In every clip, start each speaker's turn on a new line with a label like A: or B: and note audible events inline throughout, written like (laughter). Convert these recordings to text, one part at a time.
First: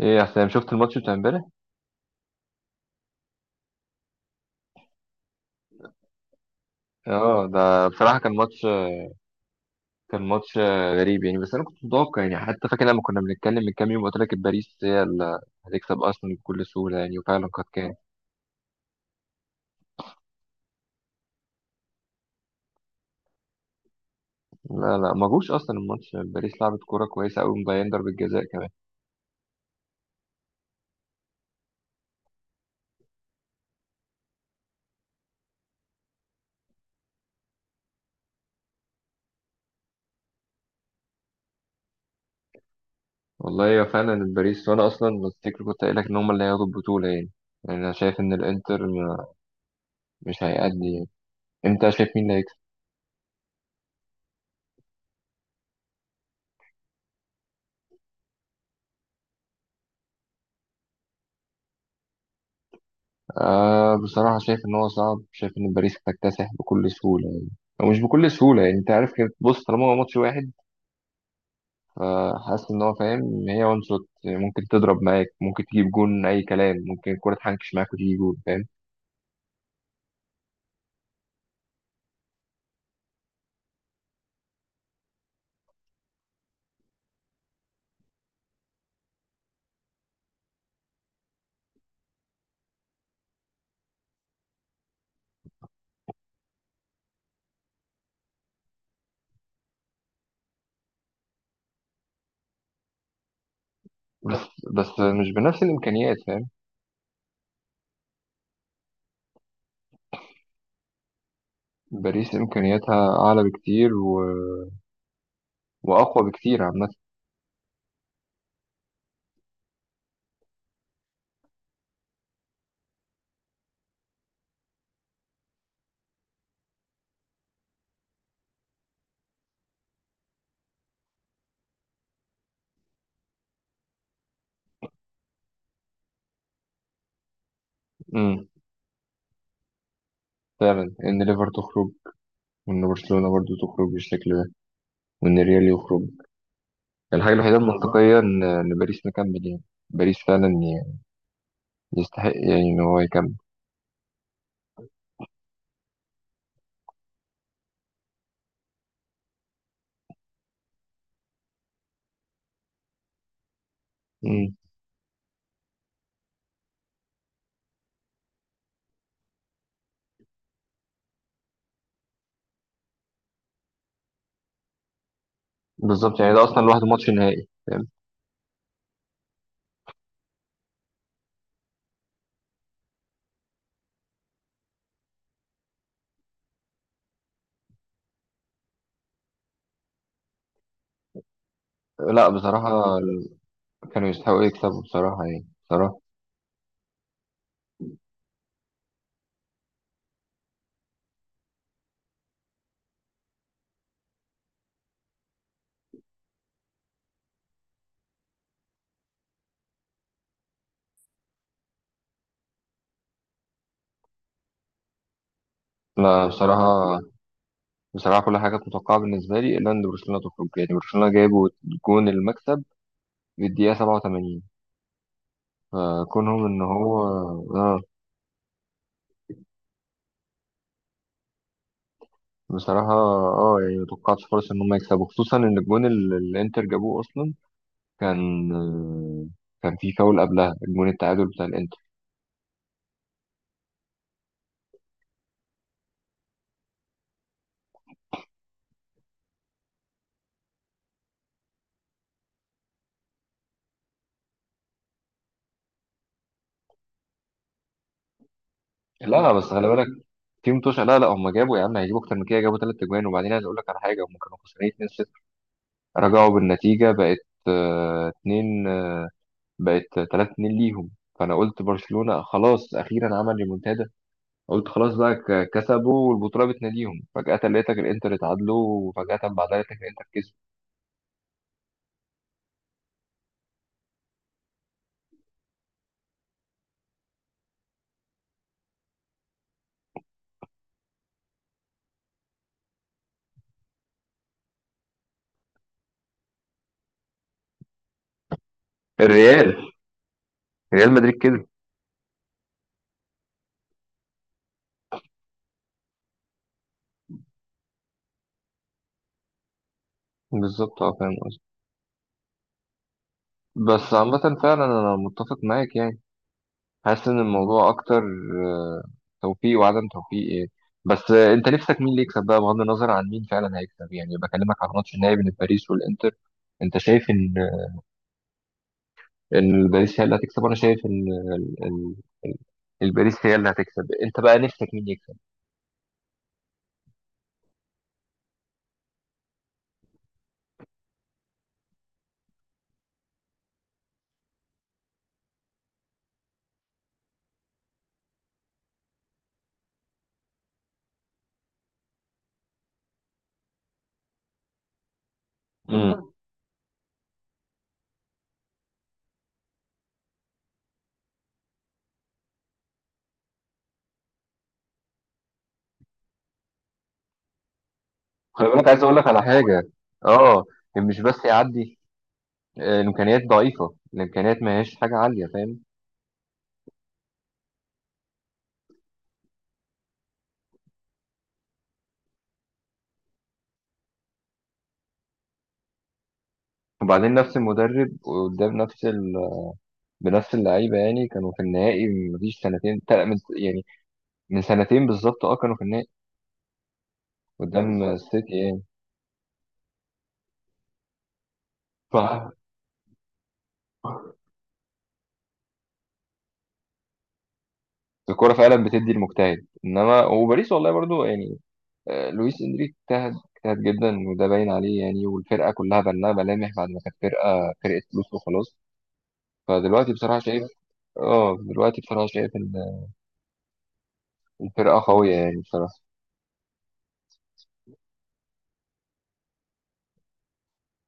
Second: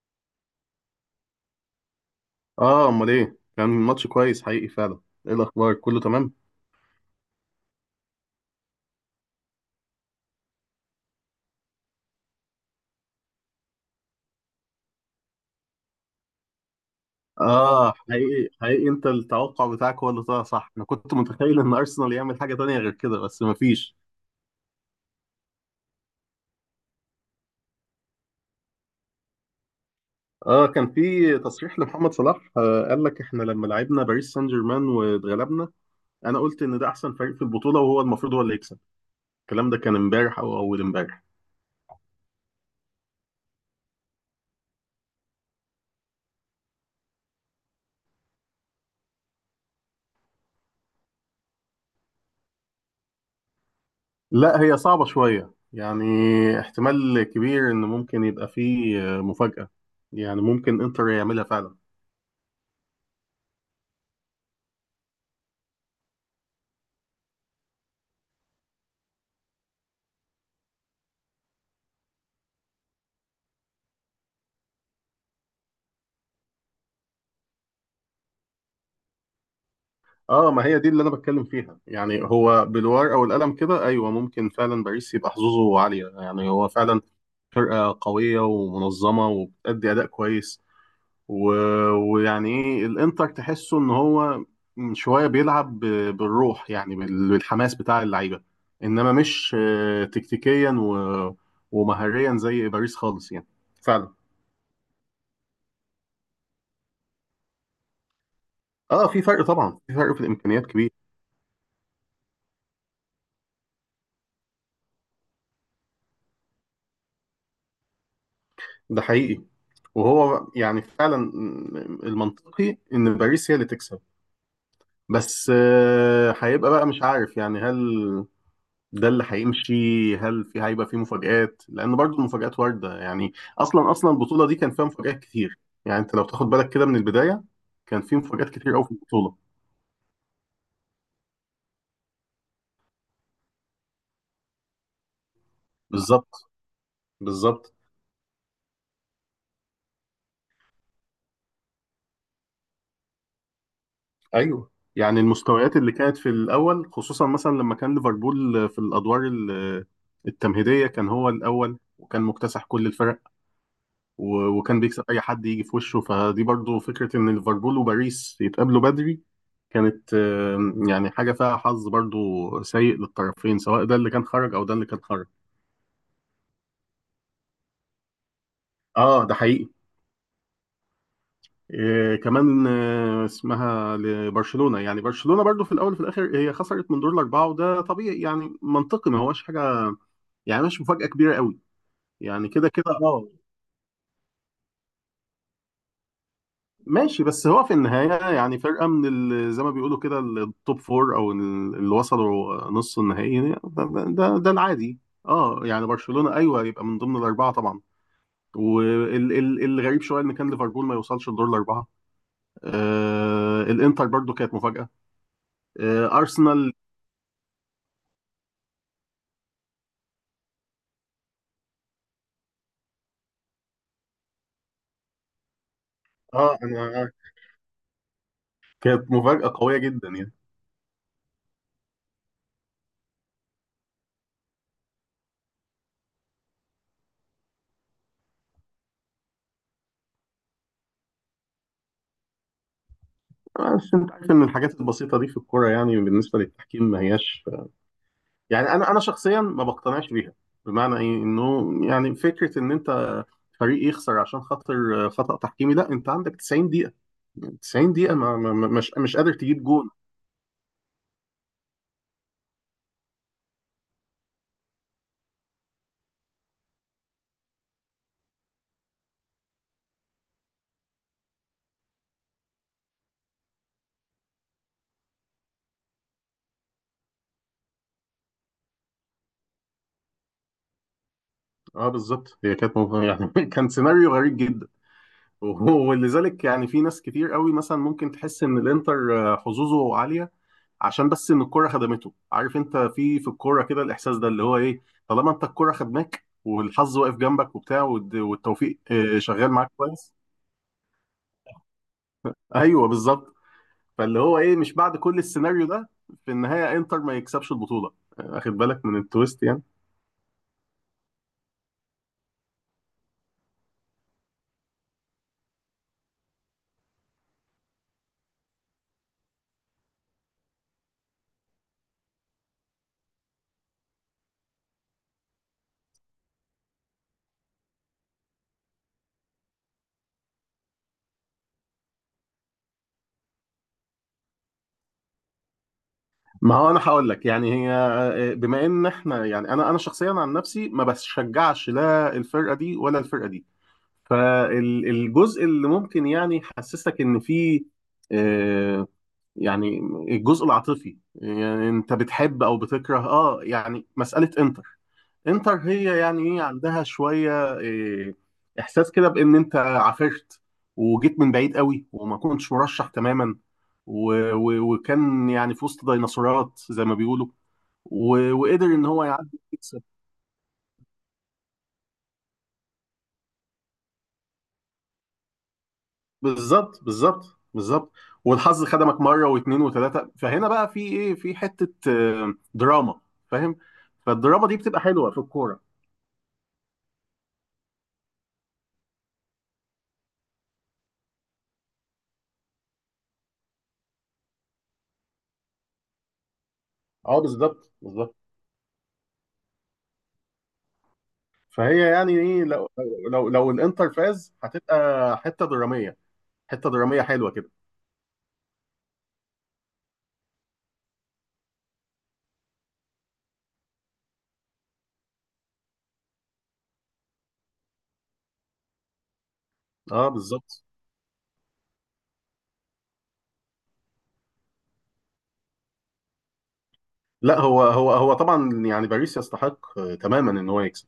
A: ايه يا حسام، شفت الماتش بتاع امبارح؟
B: اه، امال ايه؟ كان ماتش كويس حقيقي فعلا. ايه الاخبار، كله تمام؟
A: اه ده بصراحه كان ماتش غريب يعني، بس انا كنت متوقع يعني، حتى فاكر لما كنا بنتكلم من كام يوم قلت لك باريس هي اللي هتكسب ارسنال بكل سهوله يعني، وفعلا قد
B: اه
A: كان.
B: حقيقي حقيقي، انت التوقع بتاعك هو اللي طلع صح. انا كنت متخيل ان ارسنال يعمل حاجه تانية غير كده، بس مفيش.
A: لا لا ما جوش اصلا الماتش، باريس لعبت كوره كويسه قوي، مضيعين ضربه جزاء كمان.
B: اه، كان في تصريح لمحمد صلاح، قال لك احنا لما لعبنا باريس سان جيرمان واتغلبنا، انا قلت ان ده احسن فريق في البطوله، وهو المفروض هو اللي يكسب. الكلام ده كان امبارح او اول امبارح.
A: والله يا فعلا باريس، وانا اصلا تفتكر كنت قايل لك ان هم اللي هياخدوا البطوله يعني. يعني انا شايف ان الانتر مش هيأدي يعني. انت شايف مين اللي.
B: لا، هي صعبه شويه يعني. احتمال كبير ان ممكن يبقى فيه مفاجاه. يعني ممكن انتر يعملها فعلا.
A: بصراحة شايف إن هو صعب، شايف إن باريس هتكتسح بكل سهولة يعني. أو مش بكل سهولة يعني، أنت عارف كده، بص طالما هو ماتش واحد، فحاسس إن هو فاهم إن هي وان شوت ممكن تضرب معاك، ممكن تجيب جون، أي كلام، ممكن الكورة تحنكش معاك وتيجي جون. فاهم؟
B: اه، ما هي دي اللي انا بتكلم فيها يعني. هو بالورقه او القلم كده، ايوه ممكن فعلا باريس يبقى حظوظه عاليه. يعني هو فعلا فرقه قويه ومنظمه وبتأدي اداء كويس. و... ويعني ايه، الانتر تحسه ان هو شويه بيلعب بالروح يعني، بالحماس بتاع اللعيبه. انما مش تكتيكيا ومهاريا زي باريس خالص يعني، فعلا.
A: بس بس مش بنفس الإمكانيات. فاهم؟
B: اه في فرق طبعا، في فرق في الامكانيات كبير.
A: باريس إمكانياتها أعلى بكتير و... وأقوى بكتير عامة.
B: ده حقيقي. وهو يعني فعلا المنطقي ان باريس هي اللي تكسب. بس هيبقى بقى مش عارف يعني، هل ده اللي هيمشي؟ هل في هيبقى في مفاجآت؟ لان برضو المفاجآت واردة يعني. اصلا اصلا البطولة دي كان فيها مفاجآت كتير. يعني انت لو تاخد بالك كده من البداية، كان في
A: أمم،
B: مفاجآت كتير قوي في البطولة.
A: فعلا إن ليفر تخرج، وإن برشلونة برضه تخرج بالشكل ده، وإن الريال يخرج.
B: بالظبط
A: الحاجة الوحيدة
B: بالظبط.
A: المنطقية إن باريس مكمل يعني. باريس فعلا يستحق يعني ان هو يكمل.
B: ايوه يعني المستويات اللي كانت في الاول، خصوصا مثلا لما كان ليفربول في الادوار التمهيدية، كان هو الاول وكان مكتسح كل الفرق.
A: مم.
B: وكان بيكسب اي حد يجي في وشه. فدي برضو فكره، ان ليفربول وباريس يتقابلوا بدري كانت يعني حاجه فيها حظ برضو سيء للطرفين، سواء ده اللي كان خرج او ده اللي كان خرج.
A: بالظبط، يعني ده اصلا لوحده ماتش نهائي. فاهم؟
B: اه ده حقيقي. آه كمان آه اسمها لبرشلونه. يعني برشلونه برضو في الاول وفي الاخر هي خسرت من دور الاربعه، وده طبيعي يعني، منطقي، ما هوش حاجه يعني، مش مفاجاه كبيره قوي.
A: لا
B: يعني كده كده
A: بصراحه
B: اه.
A: كانوا يستحقوا يكسبوا بصراحه يعني بصراحه.
B: ماشي، بس هو في النهاية يعني فرقة من زي ما بيقولوا كده التوب فور، أو اللي وصلوا نص النهائي ده العادي. اه يعني برشلونة أيوه يبقى من ضمن الأربعة طبعا. والغريب شوية إن كان ليفربول ما يوصلش لدور الأربعة. آه الإنتر برضو كانت مفاجأة. آه
A: لا
B: أرسنال.
A: بصراحه كل حاجه كانت متوقعه بالنسبه لي، الا ان برشلونه تخرج. يعني برشلونه جابوا جون المكسب في الدقيقه 87، فكونهم
B: اه
A: ان هو.
B: أنا،
A: اه
B: كانت مفاجأة قوية جدا يعني.
A: بصراحه اه يعني ما توقعتش خالص ان هم يكسبوا، خصوصا ان الجون اللي الانتر جابوه اصلا كان، كان في فاول قبلها، الجون التعادل بتاع الانتر.
B: بس أنت عارف إن الحاجات البسيطة دي في الكورة يعني، بالنسبة للتحكيم ما هياش يعني. انا شخصيا ما بقتنعش بيها. بمعنى ايه، انه يعني فكره ان انت فريق يخسر عشان خاطر خطأ تحكيمي، لا انت عندك 90 دقيقه، 90 دقيقه، مش
A: لا
B: قادر
A: بس
B: تجيب
A: خلي بالك
B: جون.
A: في متوشة، لا لا هم جابوا، يا عم هيجيبوا اكتر من كده، جابوا ثلاث اجوان. وبعدين عايز اقول لك على حاجه، هم كانوا خسرانين 2-0، رجعوا بالنتيجه، بقت 2 بقت 3-2 ليهم. فانا قلت برشلونه خلاص اخيرا عمل ريمونتادا، قلت خلاص بقى كسبوا والبطوله بتناديهم. فجاه لقيتك الانتر اتعادلوا، وفجاه بعدها لقيتك الانتر كسب.
B: اه بالظبط، هي كانت يعني (laughs) كان سيناريو غريب جدا. ولذلك يعني في ناس كتير قوي مثلا ممكن تحس ان الانتر حظوظه عاليه عشان بس ان الكره خدمته. عارف انت في في الكوره كده الاحساس ده اللي هو ايه، طالما انت الكره خدماك والحظ واقف جنبك وبتاع، والتوفيق شغال
A: الريال
B: معاك كويس.
A: ريال مدريد كسب.
B: ايوه بالظبط. فاللي هو ايه، مش بعد كل السيناريو ده في النهايه انتر ما يكسبش البطوله؟ واخد بالك من التويست يعني.
A: بالظبط اه، فاهم قصدي. بس عامه فعلا انا متفق معاك يعني، حاسس ان الموضوع اكتر آه، توفيق وعدم توفيق ايه. بس انت نفسك مين اللي يكسب بقى، بغض النظر عن مين فعلا هيكسب يعني. بكلمك على الماتش النهائي بين باريس والانتر، انت شايف ان باريس هي اللي هتكسب، وانا شايف ان ال- ال- ال- الباريس هي اللي هتكسب. انت بقى نفسك مين يكسب؟
B: ما هو انا هقول لك يعني، هي بما ان احنا يعني انا شخصيا عن نفسي ما بشجعش لا الفرقه دي ولا الفرقه دي، فالجزء اللي ممكن يعني يحسسك ان في آه، يعني الجزء العاطفي، يعني انت بتحب او بتكره، اه يعني مساله انتر. انتر هي
A: امم
B: يعني ايه، عندها شويه إيه، احساس كده بان انت عافرت وجيت من بعيد قوي وما كنتش مرشح تماما، و و وكان يعني في وسط ديناصورات زي ما بيقولوا، و
A: خلي
B: وقدر
A: بالك عايز
B: ان
A: اقول
B: هو
A: لك على
B: يعدي
A: حاجه،
B: يكسب.
A: اه، إن مش بس يعدي، الامكانيات ضعيفه، الامكانيات ما هياش حاجه عاليه. فاهم؟
B: بالظبط بالظبط بالظبط. والحظ خدمك مره واثنين وثلاثه، فهنا بقى في ايه، في حته دراما. فاهم؟ فالدراما دي بتبقى حلوه في الكوره.
A: وبعدين نفس المدرب قدام نفس، بنفس اللعيبه يعني. كانوا في النهائي من مفيش سنتين، من يعني من سنتين بالظبط. اه كانوا في النهائي،
B: اه
A: اه قدام
B: بالظبط
A: بالظبط
B: بالظبط.
A: السيتي يعني.
B: فهي يعني
A: ف-
B: ايه، لو لو الانتر فاز هتبقى حته دراميه، حته دراميه حلوه كده.
A: الكوره فعلا بتدي المجتهد، انما وباريس والله برضو يعني، لويس انريك اجتهد اجتهد جدا، وده باين عليه يعني. والفرقه كلها بان لها ملامح بعد ما كانت فرقه فلوس وخلاص. فدلوقتي
B: اه
A: بصراحه شايف،
B: بالظبط.
A: اه دلوقتي بصراحه شايف ان الفرقه قويه يعني بصراحه.
B: لا هو هو طبعا يعني باريس يستحق تماما ان هو يكسب.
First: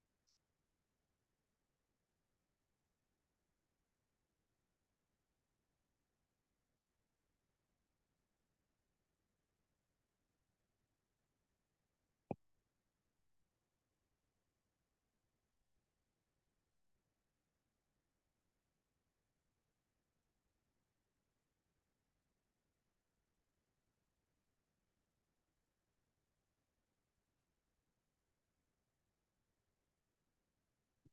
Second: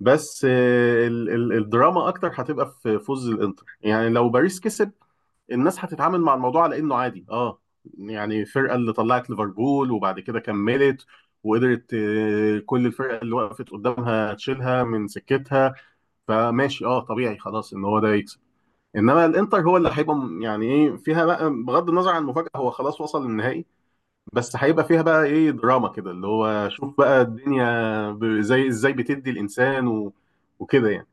B: بس آه، ال ال الدراما اكتر هتبقى في فوز الانتر. يعني لو باريس كسب، الناس هتتعامل مع الموضوع على انه عادي، اه يعني الفرقه اللي طلعت ليفربول وبعد كده كملت وقدرت كل الفرقه اللي وقفت قدامها تشيلها من سكتها. فماشي اه، طبيعي، خلاص ان هو ده يكسب. انما الانتر هو اللي هيبقى يعني ايه فيها بقى، بغض النظر عن المفاجاه هو خلاص وصل للنهائي، بس هيبقى فيها بقى ايه دراما كده، اللي هو شوف بقى الدنيا زي ازاي بتدي الانسان وكده يعني.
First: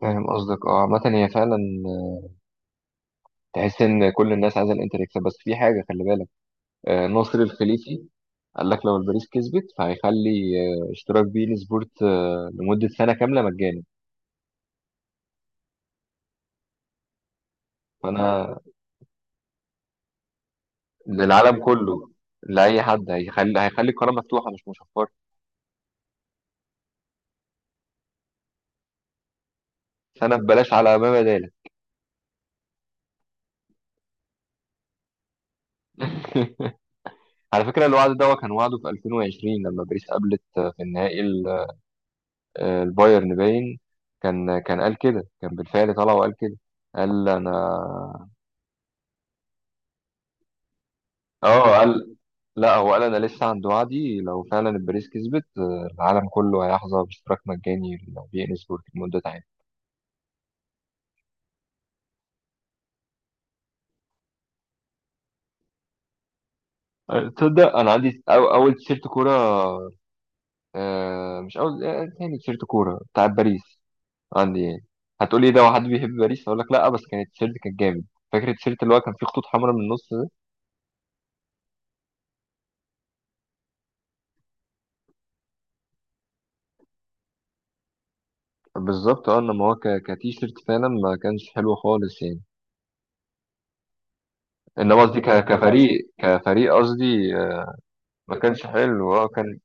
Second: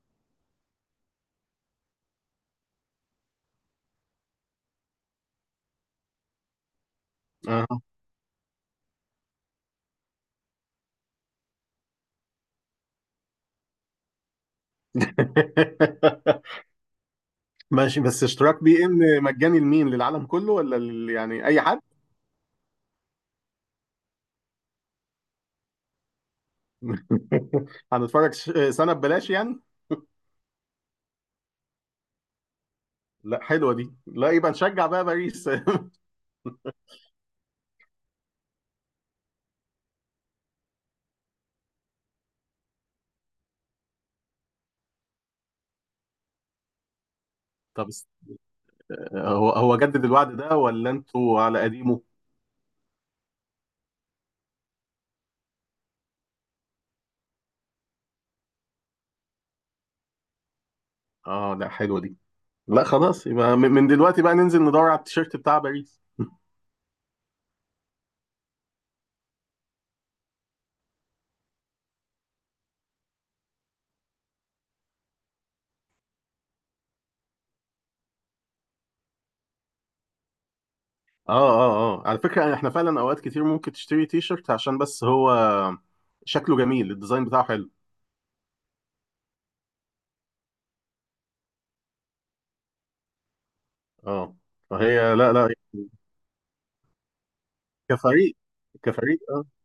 A: فاهم قصدك. اه عامة هي فعلا تحس ان كل الناس عايزه الانتر يكسب، بس في حاجه خلي بالك، ناصر
B: آه.
A: الخليفي قال لك لو الباريس كسبت فهيخلي اشتراك بين سبورت لمدة سنة كاملة مجاني.
B: (laughs) ماشي، بس
A: فأنا
B: اشتراك بي ان مجاني لمين، للعالم كله ولا يعني اي
A: للعالم
B: حد؟
A: كله، لأي حد، هيخلي القناة مفتوحة مش مشفرة.
B: (laughs) هنتفرج سنه ببلاش يعني؟
A: سنة ببلاش على ما بدالك.
B: لا حلوه دي، لا يبقى نشجع بقى باريس.
A: (laughs) على فكرة الوعد ده كان وعده في 2020، لما باريس قابلت في النهائي البايرن باين. كان قال كده، كان بالفعل طلع وقال كده، قال
B: (laughs) طب
A: أنا.
B: هو جدد الوعد ده ولا انتوا
A: اه
B: على قديمه؟
A: قال، لا هو قال انا لسه عند وعدي، لو فعلا الباريس كسبت العالم كله هيحظى باشتراك مجاني لو بي ان سبورت لمده عام.
B: اه لا حلوه دي. لا خلاص، يبقى من من دلوقتي بقى ننزل ندور على التيشيرت بتاع باريس. (laughs) اه
A: تصدق انا عندي أو اول تيشيرت كوره، مش اول، تاني تيشيرت كوره بتاع باريس، عندي يعني. هتقولي إيه ده، واحد بيحب باريس؟ اقول لك لا، بس كان التيشيرت كان جامد. فاكر التيشيرت اللي هو كان فيه خطوط حمراء من النص ده.
B: اه. اه على فكرة احنا فعلا اوقات كتير ممكن تشتري تيشيرت عشان بس هو شكله جميل، الديزاين بتاعه حلو.
A: بالظبط اه، انما هو كتيشيرت فعلا ما كانش حلو خالص يعني.
B: اه.
A: انما
B: فهي
A: قصدي
B: لا لا،
A: كفريق قصدي
B: كفريق
A: ما كانش حلو
B: كفريق،
A: اه،
B: اه
A: كان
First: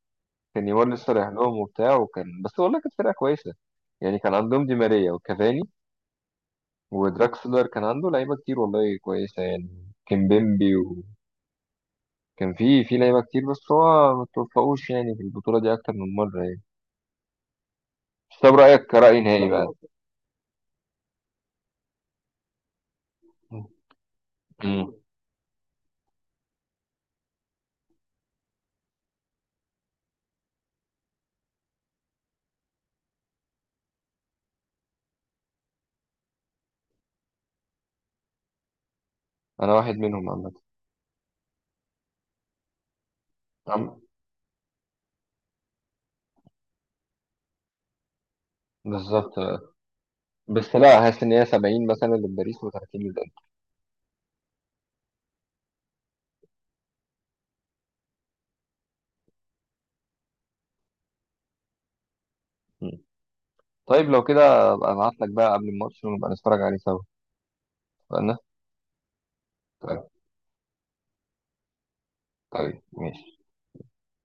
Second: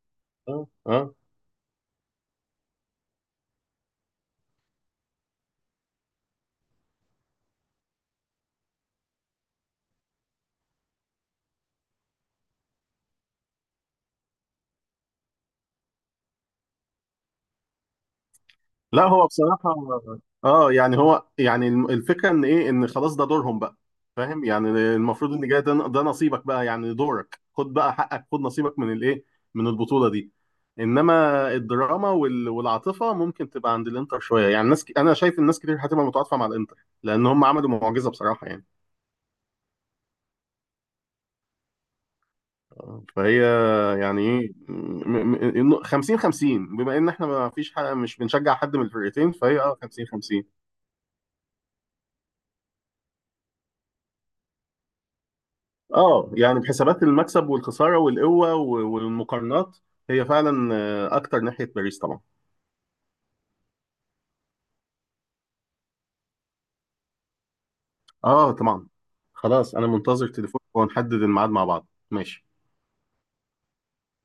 A: كان
B: اه
A: نيمار لسه
B: اه.
A: رايح لهم وبتاع، وكان بس، والله كانت فرقه كويسه يعني. كان عندهم دي ماريا وكافاني ودراكسلر، كان عنده لعيبه كتير والله كويسه يعني، كيمبيمبي، وكان في لعيبه كتير، بس هو ما توفقوش يعني في البطوله دي اكتر من مره يعني. بس طب رايك
B: لا
A: كراي
B: هو
A: نهائي بقى؟
B: بصراحة اه، يعني هو يعني الفكرة ان ايه، ان خلاص ده دورهم بقى. فاهم يعني
A: مم.
B: المفروض ان جاي ده، ده نصيبك بقى، يعني دورك، خد بقى حقك، خد نصيبك من الايه، من البطولة دي. انما الدراما والعاطفة ممكن تبقى عند الانتر شوية. يعني ناس انا شايف الناس كتير هتبقى متعاطفة مع الانتر، لان هم عملوا معجزة بصراحة يعني.
A: انا واحد منهم عامه.
B: فهي
A: عم-
B: يعني ايه، إنه 50 50، بما ان احنا ما فيش حاجة، مش بنشجع حد من الفرقتين،
A: بالظبط.
B: فهي اه 50 50.
A: بس لا، حاسس ان هي 70 مثلا لباريس و30 للانتر.
B: اه يعني بحسابات المكسب والخساره والقوه والمقارنات، هي فعلا اكتر ناحيه باريس طبعا.
A: مم. طيب لو كده ابقى ابعت لك بقى قبل الماتش ونبقى نتفرج عليه سوا. اتفقنا؟
B: اه طبعا. خلاص انا
A: طيب.
B: منتظر تليفونك ونحدد الميعاد مع بعض، ماشي.
A: طيب ماشي.